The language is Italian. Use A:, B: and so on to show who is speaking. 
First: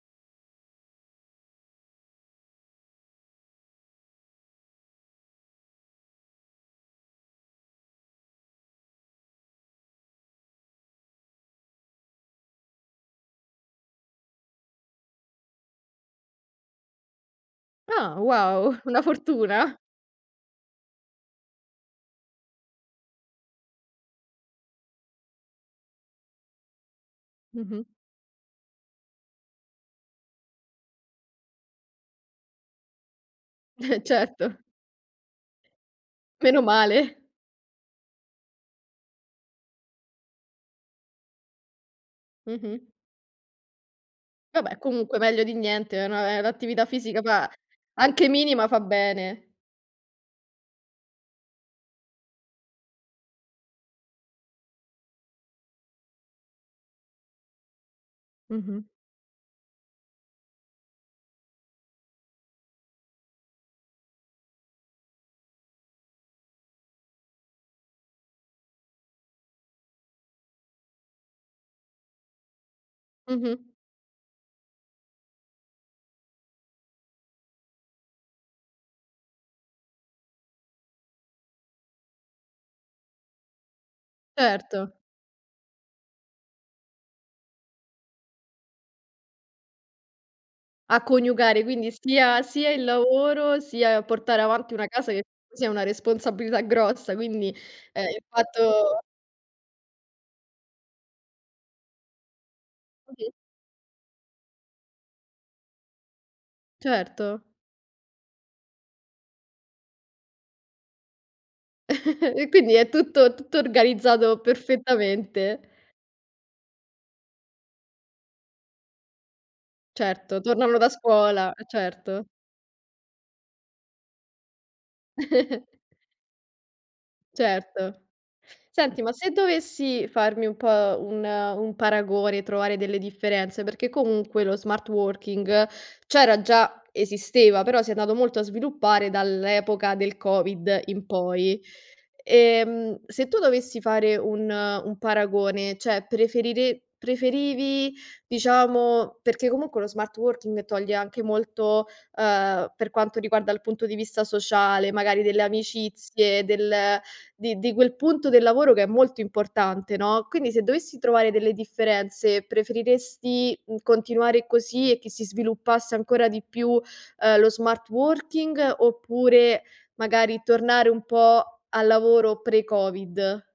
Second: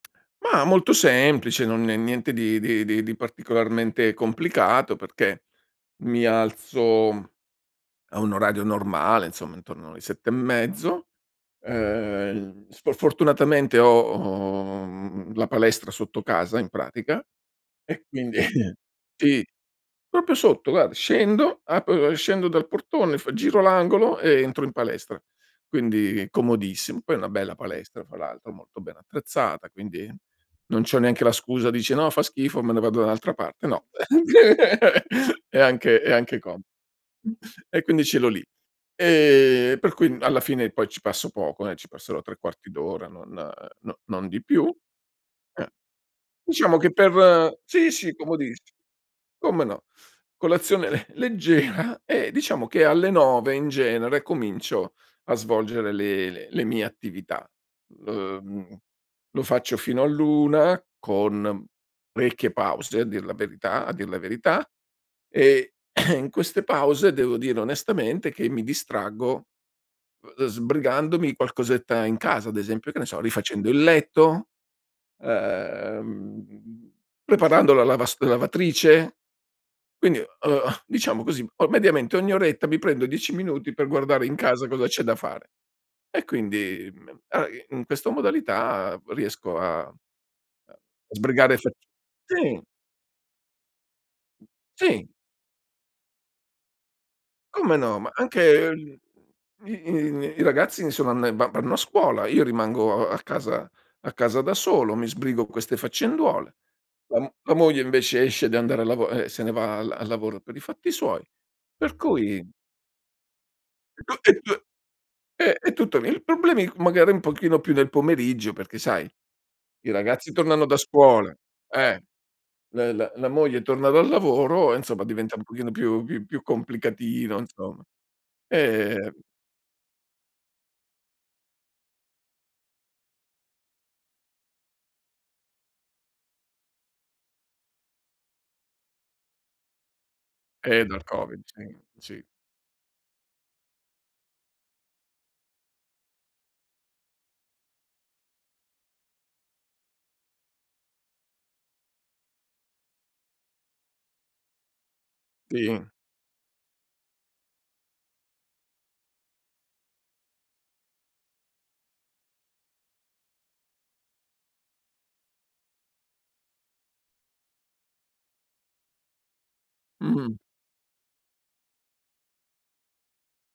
A: Mah, molto semplice, non è niente di di di di particolarmente complicato, perché mi alzo a un orario normale insomma intorno alle 7 e mezzo, uhm, sf fortunatamente ho ho, mhmm, la palestra sotto casa in pratica e
B: Ah
A: quindi
B: wow, una
A: sì,
B: fortuna.
A: proprio sotto guar scendo, apro e scendo dal portone, f giro l'angolo e entro in palestra, quindi comodissimo. Poi è una bella
B: Mh-mh.
A: palestra fra l'altro molto ben attrezzata, quindi non c'ho neanche la scusa, dici: "No fa schifo, me ne vado da un'altra parte." No,
B: Eh certo.
A: è anche è anche como
B: Meno male.
A: E quindi ce l'ho lì, ehm, per cui alla fine poi ci passo poco, eh, ci passerò 3 quarti
B: Mh-mh.
A: d'ora, non no non di più.
B: Vabbè comunque meglio di
A: Eh,
B: niente, è un'a è
A: diciamo
B: un'attività
A: che
B: fisica, ma
A: per sì, sì
B: anche
A: comodiss
B: minima fa bene.
A: come no, colazione le leggera e diciamo che alle 9 in genere comincio a svolgere le le le mie attività. L mhmm
B: Mh-mh.
A: lo faccio fino all'1, con parecchie pause a dir la verità a dir la verità e in queste pause devo dire onestamente che mi distraggo, uhm, sbrigandomi qualcosetta in casa ad esempio, che ne so, rifacendo
B: Mh-mh.
A: il letto, uhm, preparando la lavasto la lavatrice, quindi, uhm, diciamo così, o mediamente ogni oretta mi prendo 10 minuti per guardare in casa cosa
B: Certo.
A: c'è da fare e quindi, mhmm, a in questa modalità riesco a
B: A
A: a sbrigare
B: coniugare
A: fat
B: quindi sia
A: sì.
B: sia il lavoro sia portare avanti una
A: Sì.
B: casa che [unintelligible] sia è una responsabilità grossa, quindi,
A: Come no,
B: ehm,
A: ma
B: il
A: anche, uhm,
B: fatto
A: i i i ragazzi insomma n va vanno a scuola, io rimango a a
B: Mh-mh
A: casa a casa da solo, mi sbrigo queste faccenduole, la m
B: Certo.
A: la moglie invece esce de anda a lavo e se ne va al al lavoro per i fatti suoi. Per
B: E
A: cui
B: quindi è tutto tutto organizzato
A: [unintelligible] Eh
B: perfettamente.
A: e tutto [unintelligible] il problema è magari un pochino più nel pomeriggio perché sai, i ragazzi
B: Certo,
A: tornano da
B: tornano da
A: scuola,
B: scuola, eh
A: eh,
B: certo.
A: l la la moglie torna dal lavoro e insomma diventa un pochino più più più complicatino insomma,
B: Certo. Senti, ma
A: e
B: se dovessi farmi un po' un un paragone, trovare delle differenze, perché comunque lo smart working c'era già, esisteva, però si è andato molto a sviluppare dall'epoca del Covid
A: Eh dal
B: in
A: Covid,
B: poi.
A: sì sì.
B: Ehm, se tu dovessi fare un un paragone, cioè preferire preferivi diciamo perché comunque lo smart working toglie anche molto, uhm, per quanto riguarda il punto di vista sociale, magari delle
A: Sì.
B: amicizie, del di di quel punto del lavoro che è molto importante, no, quindi se dovessi trovare delle differenze preferiresti, mhmm, continuare così e che si sviluppasse ancora di più, uhm, lo smart working, oppure
A: Mh-mh.
B: magari tornare un po' al lavoro pre Covid?